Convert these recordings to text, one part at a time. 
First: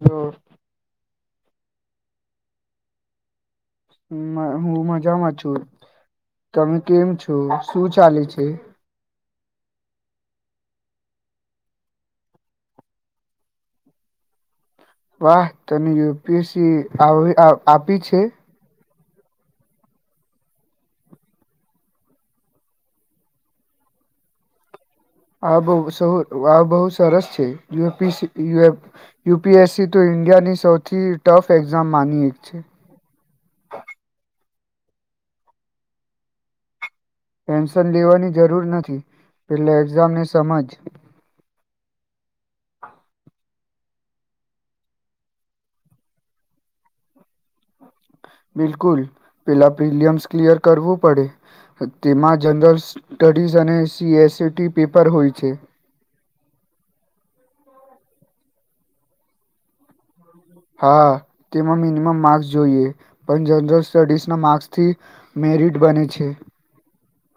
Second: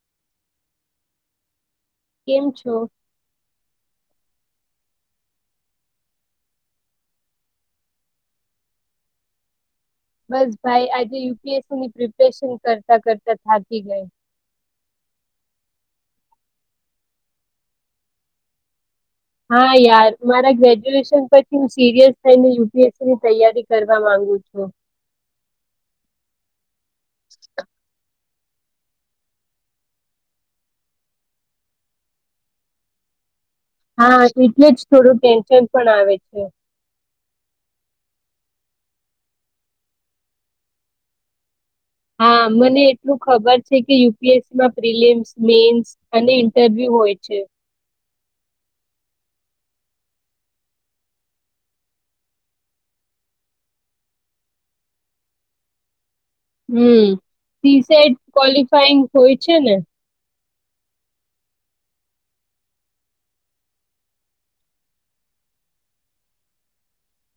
હા [inaudible] કેમ છો? હું મજામાં છું તમે કેમ છો શું ચાલે છે. બસ ભાઈ આજે યુપીએસસીની પ્રિપરેશન કરતાં કરતાં થાકી ગઈ. વાહ તને યુપીએસસી આવ આપી છે. હા યાર મારા ગ્રેજ્યુએશન પરથી હું સીરિયસ થઈને યુપીએસસી ની તૈયારી કરવા માંગુ છું. આ બ આ બહુ સરસ છે જો પી સી યુપીએસસી તો ઇન્ડિયાની સૌથી ટફ એક્ઝામ માની એક છે. હા એટલે જ થોડું ટેન્શન પણ આવે છે. ટેન્શન લેવાની જરૂર નથી પેલા એક્ઝામને સમજ હા મને એટલું ખબર છે કે યુપીએસસી માં પ્રિલિમ્સ, મેન્સ અને ઇન્ટરવ્યુ હોય છે. બિલકુલ પેલા પ્રિલિયમ્સ ક્લિયર કરવું પડે તેમાં જનરલ સ્ટડીઝ અને સીએસીટી પેપર હોય છે. હમ પી સાઈડ ક્વોલિફાઈંગ હોય છે ને? હા તેમાં મિનિમમ માર્ક્સ જોઈએ. પણ જનરલ સ્ટડીઝના માર્ક્સથી મેરિટ બને છે.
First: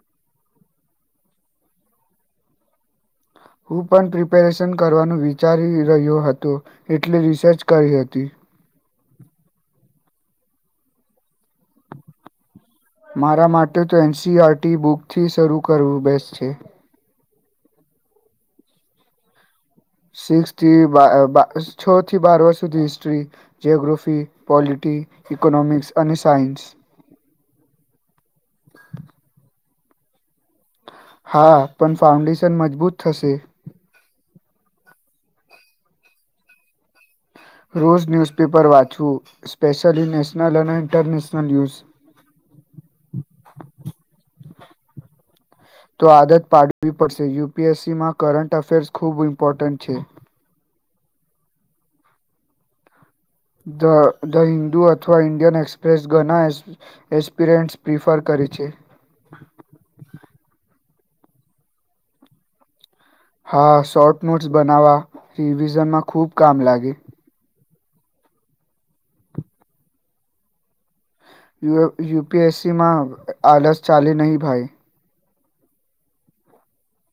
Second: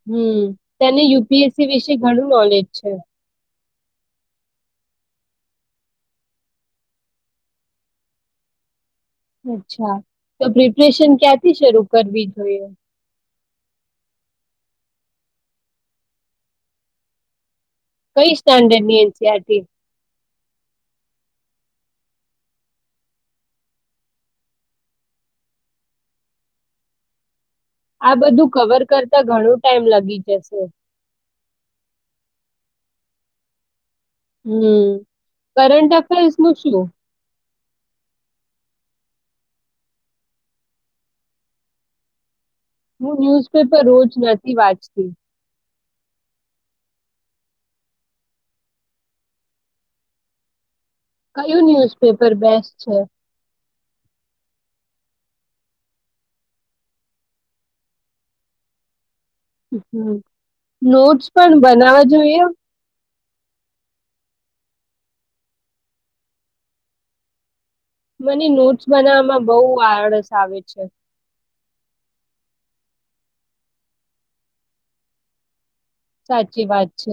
હમ તને યુપીએસસી વિશે ઘણું નોલેજ છે. હું પણ પ્રિપેરેશન કરવાનું વિચારી રહ્યો હતો. એટલે રિસર્ચ કરી હતી. અચ્છા તો પ્રિપરેશન ક્યાંથી શરૂ કરવી જોઈએ? મારા માટે તો એનસીઆરટી બુકથી શરૂ કરવું બેસ્ટ છે. કઈ સ્ટાન્ડર્ડની એનસીઆરટી? સિક્સથી બા અ બા છ થી બારવા સુધી હિસ્ટ્રી જીઓગ્રફી, પોલિટી, ઇકોનોમિક્સ અને સાઈન્સ આ બધું કવર કરતા ઘણું ટાઈમ લગી જશે. હા પણ ફાઉન્ડેશન મજબૂત થશે. હમ કરંટ અફેર્સ નું શું? રોઝ ન્યૂઝપેપર વાંચવું. સ્પેશિયલી નેશનલ અને ઇન્ટરનેશનલ ન્યૂઝ હું ન્યૂઝપેપર રોજ નથી વાંચતી. તો આદત પાડવી પડશે યુપીએસસીમાં કરંટ અફેર્સ ખૂબ ઇમ્પોર્ટન્ટ છે. કયું ન્યુઝપેપર બેસ છે? ધ ધ હિન્દુ અથવા ઈન્ડિયન એક્સપ્રેસ ઘના એસ એસ્પિરન્ટ્સ પ્રિફર કરે છે. હમ નોટ્સ પણ બનાવા જોઈએ? હા શોર્ટ નોટ્સ બનાવા રિવિઝનમાં ખુબ કામ લાગે. મને નોટ્સ બનાવામાં બહુ આળસ આવે છે. યુએ યુપીએસસીમાં આલસ ચાલે નહીં ભાઈ સાચી વાત છે.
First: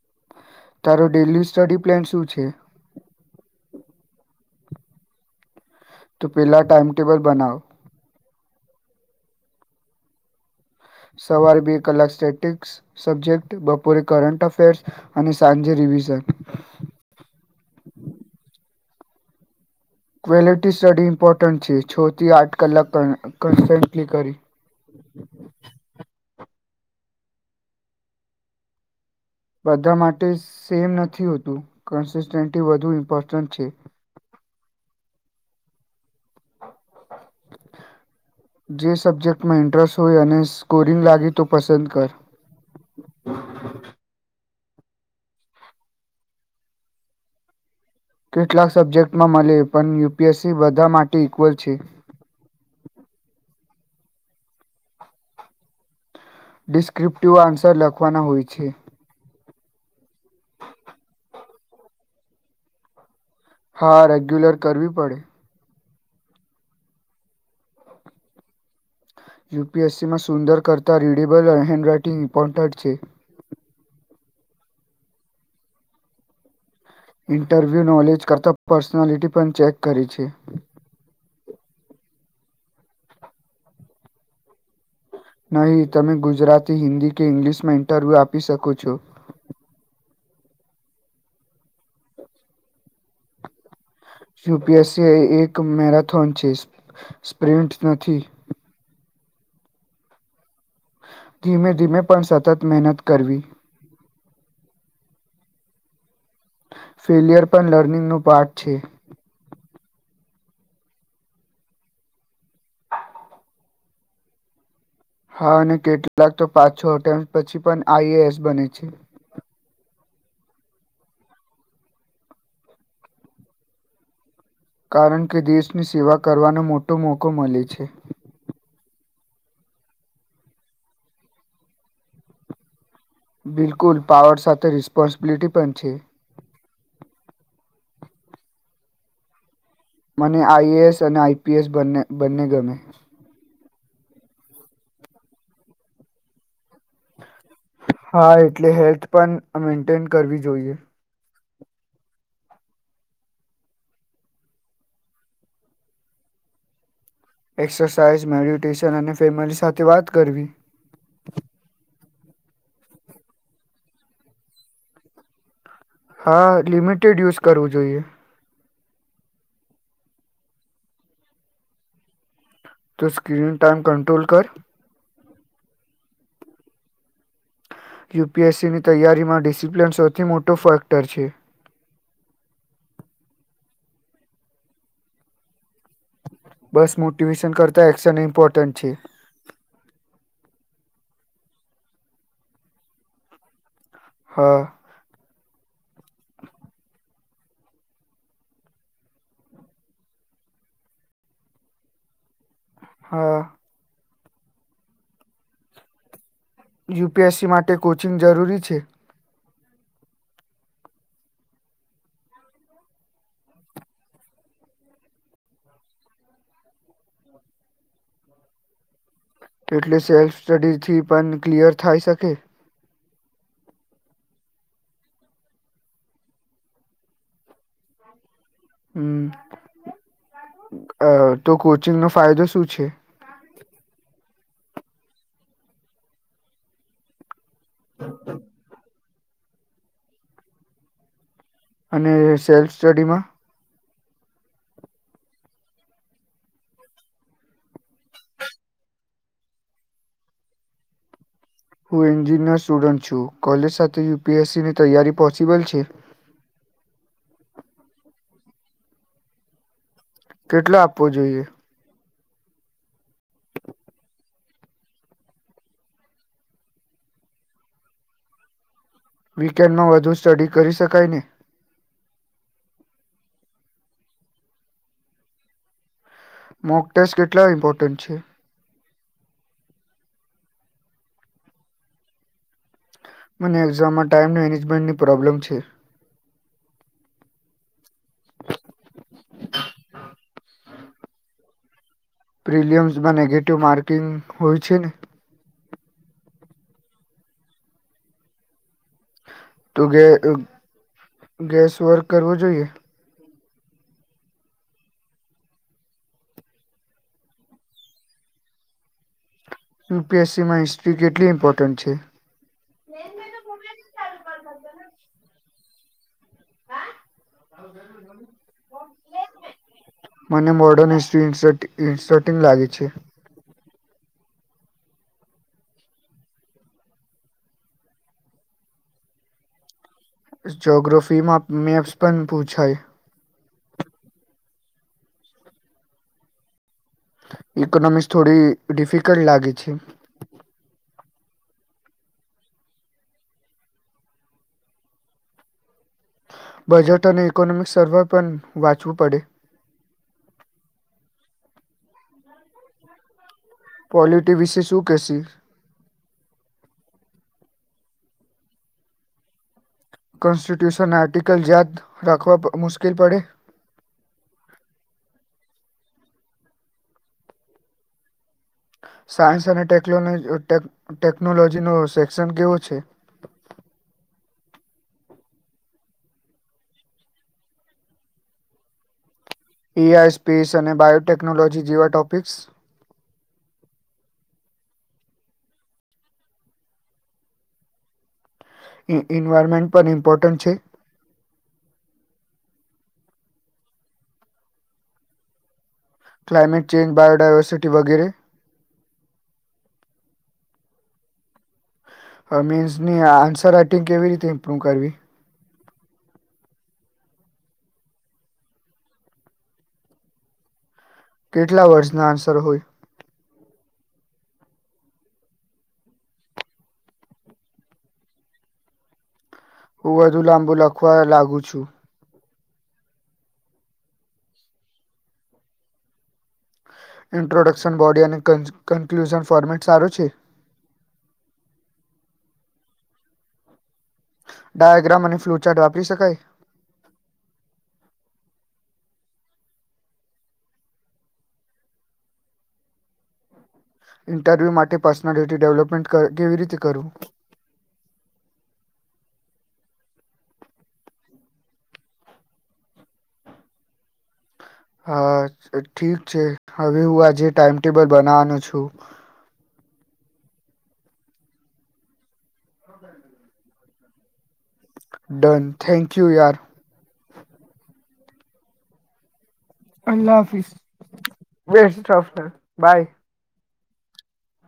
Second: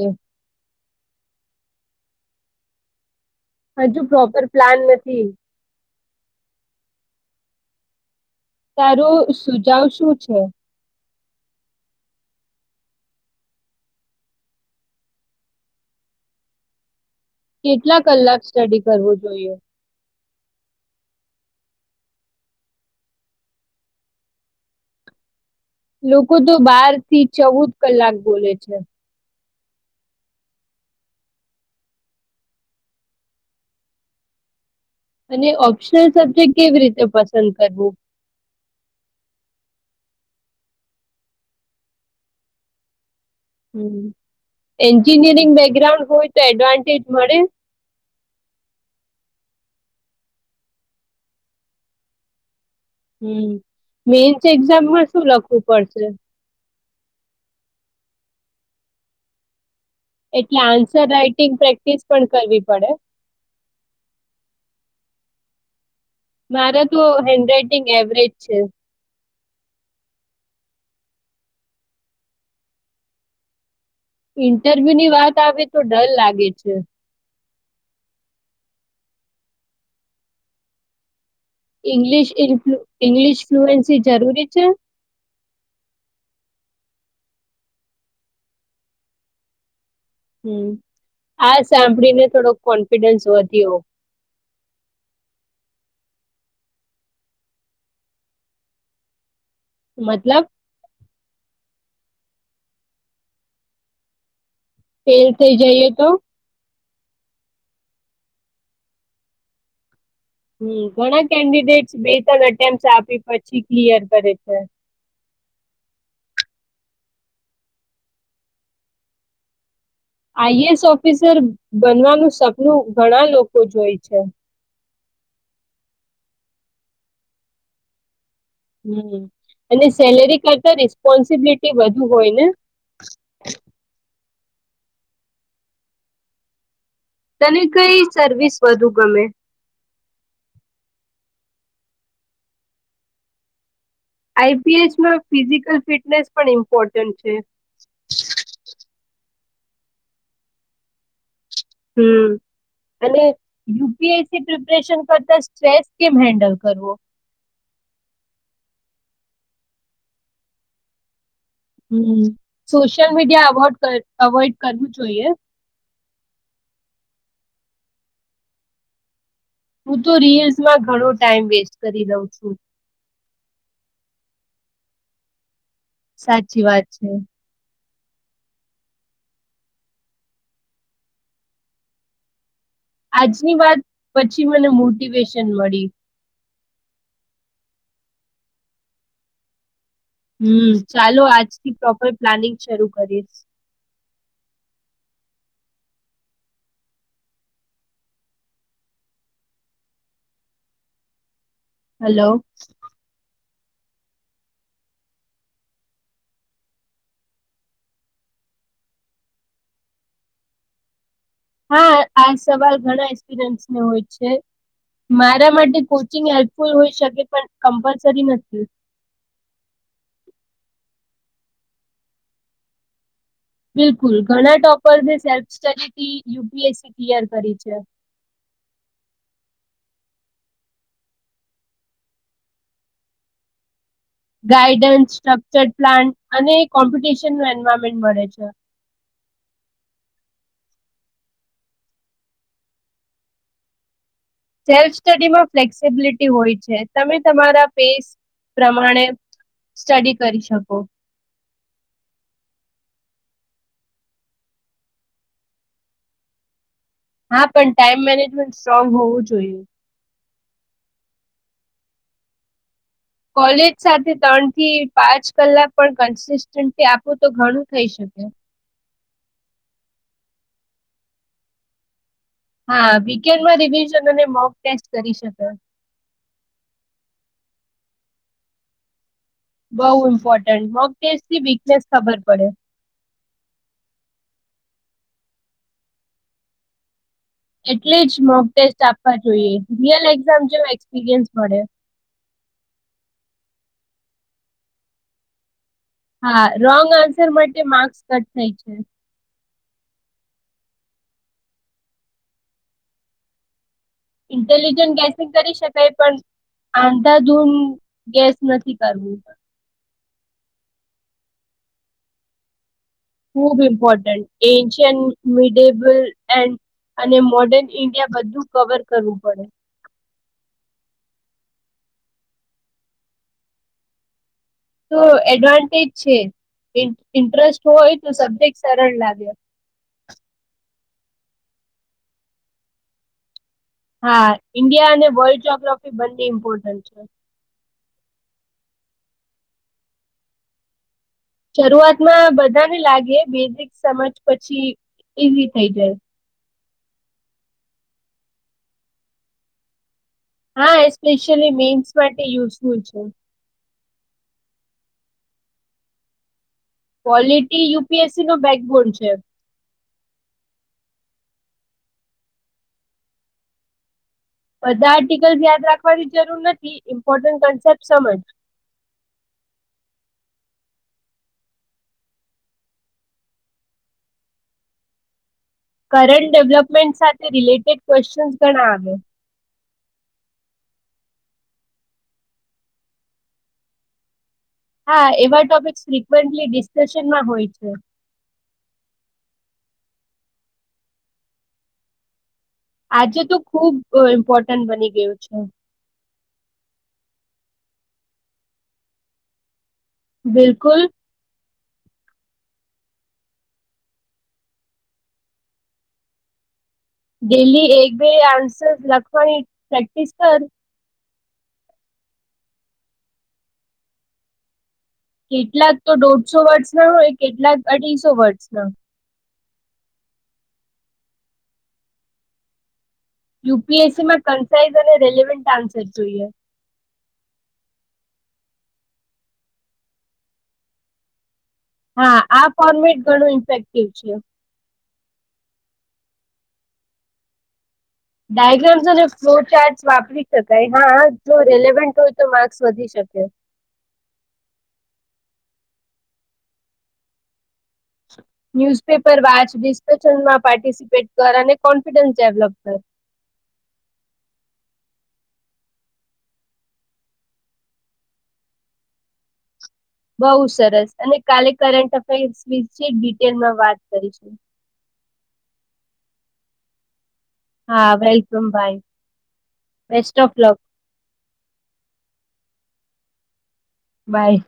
તારો ડેલી સ્ટડી પ્લેન શું છે? હજુ પ્રોપર પ્લાન નથી તો પેલા ટાઈમટેબલ બનાવ. તારો સુજાવ શું છે? સવારે બે કલાક સ્ટેટિક્સ સબ્જેક્ટ, બપોરે કરંટ અફેર્સ અને સાંજે રિવિઝન કેટલા કલાક સ્ટડી કરવું જોઈએ? ક્વલિટી સ્ટડી ઇમ્પોર્ટન્ટ છે. છ થી આઠ કલાક ક કન્સ્ટન્ટલી કરી લોકો તો બાર થી ચૌદ કલાક બોલે છે. બધા માટે સેમ નથી હોતું. કનસિસ્ટન્ટી વધુ ઇમ્પોર્ટન્ટ છે. અને ઓપ્શન નલ સબ્જેક્ટ કેવી રીતે પસંદ કરવું? જે સબ્જેક્ટમાં ઇન્ટરેસ્ટ હોય અને સ્કોરિંગ લાગી તો પસંદ કર. હમ એન્જિનિયરિંગ બેકગ્રાઉન્ડ હોય તો એડવાન્ટેજ મળે? કેટલાક સબ્જેક્ટમાં મલે પણ યુપીએસસી બધા માટે ઈક્વલ છે. હમ મેન્સ એક્ઝામમાં શું લખવું પડશે? ડિસ્ક્રિપ્ટિવ આન્સર લખવાના હોય છે. એટલે આન્સર રાઈટિંગ પ્રેક્ટિસ પણ કરવી પડે? હા રેગ્યુલર કરવી પડે. મારા તો હેન્ડ રાઈટિંગ એવરેજ છે. યુપીએસસીમાં સુંદર કરતાં રીડેબલ હેન્ડ રાઈટિંગ ઇમ્પોર્ટન્ટ છે. ઇન્ટરવ્યુની વાત આવે તો ડર લાગે છે. ઇન્ટરવ્યુ નોલેજ કરતાં પર્સનાલિટી પણ ચેક કરે છે. ઈ ફ્લૂ ઇંગ્લિશ ફ્લુએન્સી જરૂરી છે? નહીં તમે ગુજરાતી, હિન્દી કે ઇંગ્લિશમાં ઇન્ટરવ્યુ આપી શકો છો. હમ આ સાંભળીને થોડો કોન્ફિડન્સ વધ્યો. યુપીએસસી એક મેરાથોન છે સ્પ્રિન્ટ નથી મતલબ ધીમે ધીમે પણ સતત મહેનત કરવી ફેલ થઈ જઈએ તો ફેલ્યયર પણ લર્નિંગનું પાર્ટ છે હમ ઘણા કેન્ડિડેટ્સ બે ત્રણ એટેમ્પ આપી પછી ક્લિયર કરે છે હા અને કેટલાક તો પાછ છ હોટે પછી પણ આઈએ એસ બને છે આઈએએસ ઓફિસર બનવાનું સપનું ઘણા લોકો જોય છે કારણ કે દેશની સેવા કરવાનો મોટો મોકો મળે છે હમ અને સેલેરી કરતા રિસ્પોન્સિબિલિટી વધુ હોય ને બિલકુલ પાવર સાથે રિસ્પોન્સિબિલિટી પણ છે તને કઈ સર્વિસ વધુ ગમે મને આઈએ એસ અને આઈપીએસ બને બંને ગમે આઈપીએસમાં ફિઝિકલ ફિટનેસ પણ ઇમ્પોર્ટન્ટ છે હા એટલે હેલ્થ પણ મેન્ટેન કરવી જોઈએ હમ અને યુપીએસસી પ્રિપરેેશન કરતા સ્ટ્રેસ કેમ હેન્ડલ કરવો એક્સરસાઇઝ મેડિટેશન અને ફેમિલી સાથે વાત કરવી હમ સોશિયલ મીડિયા અવોડ અવોઈડ કરવું જોઈએ હા લિમિટેડ યુઝ કરવું જોઈએ હું તો રીલ્સમાં ઘણો ટાઈમ વેસ્ટ કરી રહઉ છું તો સ્ક્રીન ટાઈમ કંટ્રોલ કર સાચી વાત છે યુપીએસસીની તૈયારીમાં ડિસિપ્લિન સૌથી મોટો ફેક્ટર છે આજની વાત પછી મને મોટિવેશન મળી બસ મોટિવેશન કરતા એક્શન ઇમ્પોર્ટન્ટ છે હમ ચાલો આજથી પ્રોપર પ્લાનિંગ શરૂ કરીશ હા હલો હા યુપીએસસી માટે કોચિંગ જરૂરી છે હા આ સવાલ ઘણા એક્સપિરિયન્સને હોય છે મારા માટે કોચિંગ હેલ્પફુલ હોઈ શકે પણ કમ્પલસરી નથી એટલે સેલ્ફ સ્ટડી થી પણ ક્લિયર થાય શકે બિલકુલ ઘણા ટોપર્સે સેલ્ફ સ્ટડીથી યુપીએસસી ક્લિયર કરી છે હમ અ તો કોચિંગ નો ફાયદો શું છે ગાઈડન્સ સ્ટ્રક્ચર પ્લાન્ટ અને કોમ્પિટિશન ટુર્નામેન્ટ મળે છે અને સેલ્ફ સ્ટડીમાં સેલ્ફ સ્ટડીમાં ફ્લેક્સિબિલિટી હોય છે તમે તમારા પેસ પ્રમાણે સ્ટડી કરી શકો હું એન્જિનિયર સ્ટુડન્ટ છું કોલેજ સાથે યુપીએસસી ની તૈયારી પોસિબલ છે હા પણ ટાઈમ મેનેજમેન્ટ સ્ટ્રોંગ હોવું જોઈએ કેટલો આપવો જોઈએ કોલેજ સાથે ત્રણ થી પાંચ કલાક પણ કન્સિસ્ટન્ટસી આપું તો ઘણું થઈ શકે વીકેન્ડ ન વધુ સ્ટડી કરી શકાય ને હા વીકેન્ડમાં રિવિઝન અને મોક ટેસ્ટ કરી શકે મોક ટેસ્ટ કેટલા ઇમ્પોર્ટન્ટ છે બઉુ ઇમ્પોર્ટન્ટ મગ ટેસ્ટ વીકનેસ ખબર પડે મને એક્ઝામમાં ટાઈમ મેનેજમેન્ટની પ્રોબ્લેમ છે એટલી જ મોક ટેસ્ટ આપવા જોઈએ રિયલ એક્ઝામ જેમ એક્સપિરિયન્સ મળે પ્રિલિયમ્સમાં નેગેટિવ માર્કિંગ હોય છે ને હા રોંગ આન્સર માટે માર્ક્સ કટ થાય છે. તો ગે ગેસ વર્ક કરવો જોઈએ. ઇન્ટેલિજન્ટ ગેસિંગ કરી શકાય પણ આંધાધુન ગેસ નથી કરવું. યુ પી એસ સી માં હિસ્ટ્રી કેટલી ઇમ્પોર્ટન્ટ છે? ખૂબ ઈમ્પોર્ટન્ટ એન્સિયન મિડેબલ એન્ડ અને મોર્ડર્ન ઇન્ડિયા બધું કવર કરવું પડે. મને મોડર્ન હિસ્ટ્રી ઇન્સર્ટ ઇન્સ્ટર્ટિંગ લાગે છે. તો એડવાન્ટેજ છે ઇન્ટ્રસ્ટ હોય તો સબ્જેક્ટ સરળ લાગે. જગ્રફી માં મેપ્સ પણ પૂછાય. હા ઇન્ડિયા અને વર્લ્ડ જગ્રાફી બંને ઇમ્પોર્ટન્ટ છે. ઇકોનોમિક્સ થોડી ડિફિકલ્ટ લાગે છે. શરૂઆતમાં બધાને લાગે બેઝિક સમજ પછી ઈઝી થઈ જાય. બજેટ અને ઇકોનોમિક સર્વે પણ વાંચવું પડે. હા એસ્પેશિયલી મેન્સ માટે યુસફુલ છે. પોલિટી વિશે શું કેસી polity U P S C નો બેકગોડ છે કોન્સ્ટિટ્યુશન આર્ટિકલ યાદ રાખવા મુશ્કેલ પડે. બધા આર્ટિકલ્સ યાદ રાખવાની જરૂર નથી ઇમ્પોર્ટન્ટ કોન્સેપ્ટ સમજ. સાયન્સ અને ટેકનોલોજી અ ટેકનોલોજી નો સેક્શન કેવો છે? કરંન્ટ ડેવલપમેન્ટ સાથે રિલેટેડ ક્વેશ્ચન્સ ઘણા આવે. ઈ આઈ સ્પેસ અને બાયોટેકનોલોજી જેવા ટોપિક્સ. હા એવા ટોપિકસ ફ્રિકવેન્ટલી ડિસ્કશનમાં હોય છે. ઇન્વાયરમેન્ટ પણ ઇમ્પોર્ટન્ટ છે? આજે તો ખુબ ઇમ્પોર્ટન્ટ બની ગયું છે. ક્લાઇમેટ ચેન્જ બાયોડાયવર્સિટી વગેરે. બિલકુલ. મીન્સ ની આન્સર રાઈટિંગ કેવી રીતે ઇમ્પ્રુવ કરવી? ડેલી એક બે આન્સર લખવાની પ્રેક્ટિસ કર. કેટલા વર્ષ ના આન્સર હોય? કેટલાક તો દોઢસો વર્ષ ના હોય કેટલાક અઢીસો વર્ષના. હું વધુ લાંબુ લખવા લાગુ છું. યુ પી એસ સી માં કન્સાઇઝ અને રેલવેન્ટ આન્સર જોઈએ. ઇન્ટ્રોડક્શન બોડી અને કન્ક્લુઝન ફોર્મેટ સારું છે. હા આ ફોર્મેટ ઘણું ઇન્ફેક્ટ. ડાયગ્રામ અને ફ્લુચેટ આપ રી શકાય. ડાયગ્રામ્સ અને ફ્લો ચાર્ટસ વાપરી શકાય હા જો રેલેવન્ટ હોય તો માર્ક્સ વધી શકે. ઇન્ટરવ્યુ માટે પર્સનાલિટી ડેવલપમેન્ટ કેવી રીતે કરવું? ન્યૂઝપેપર વાચ ડિસ્કશનમાં પાર્ટિસિપેટ કર અને કોન્ફિડન્સ ડેવલપ કર. હા ઠીક છે હવે હું આજે ટાઈમટેબલ બનવાનો છું. બઉ સરસ અને કાલે કરંટ અફેર્સ વિશે ડિટેલમાં વાત કરીશું ડન થેન્ક યુ યાર. હા વેલકમ બાય. અલ્હ હાફિ બેસ્ટફ. બાય. બાય.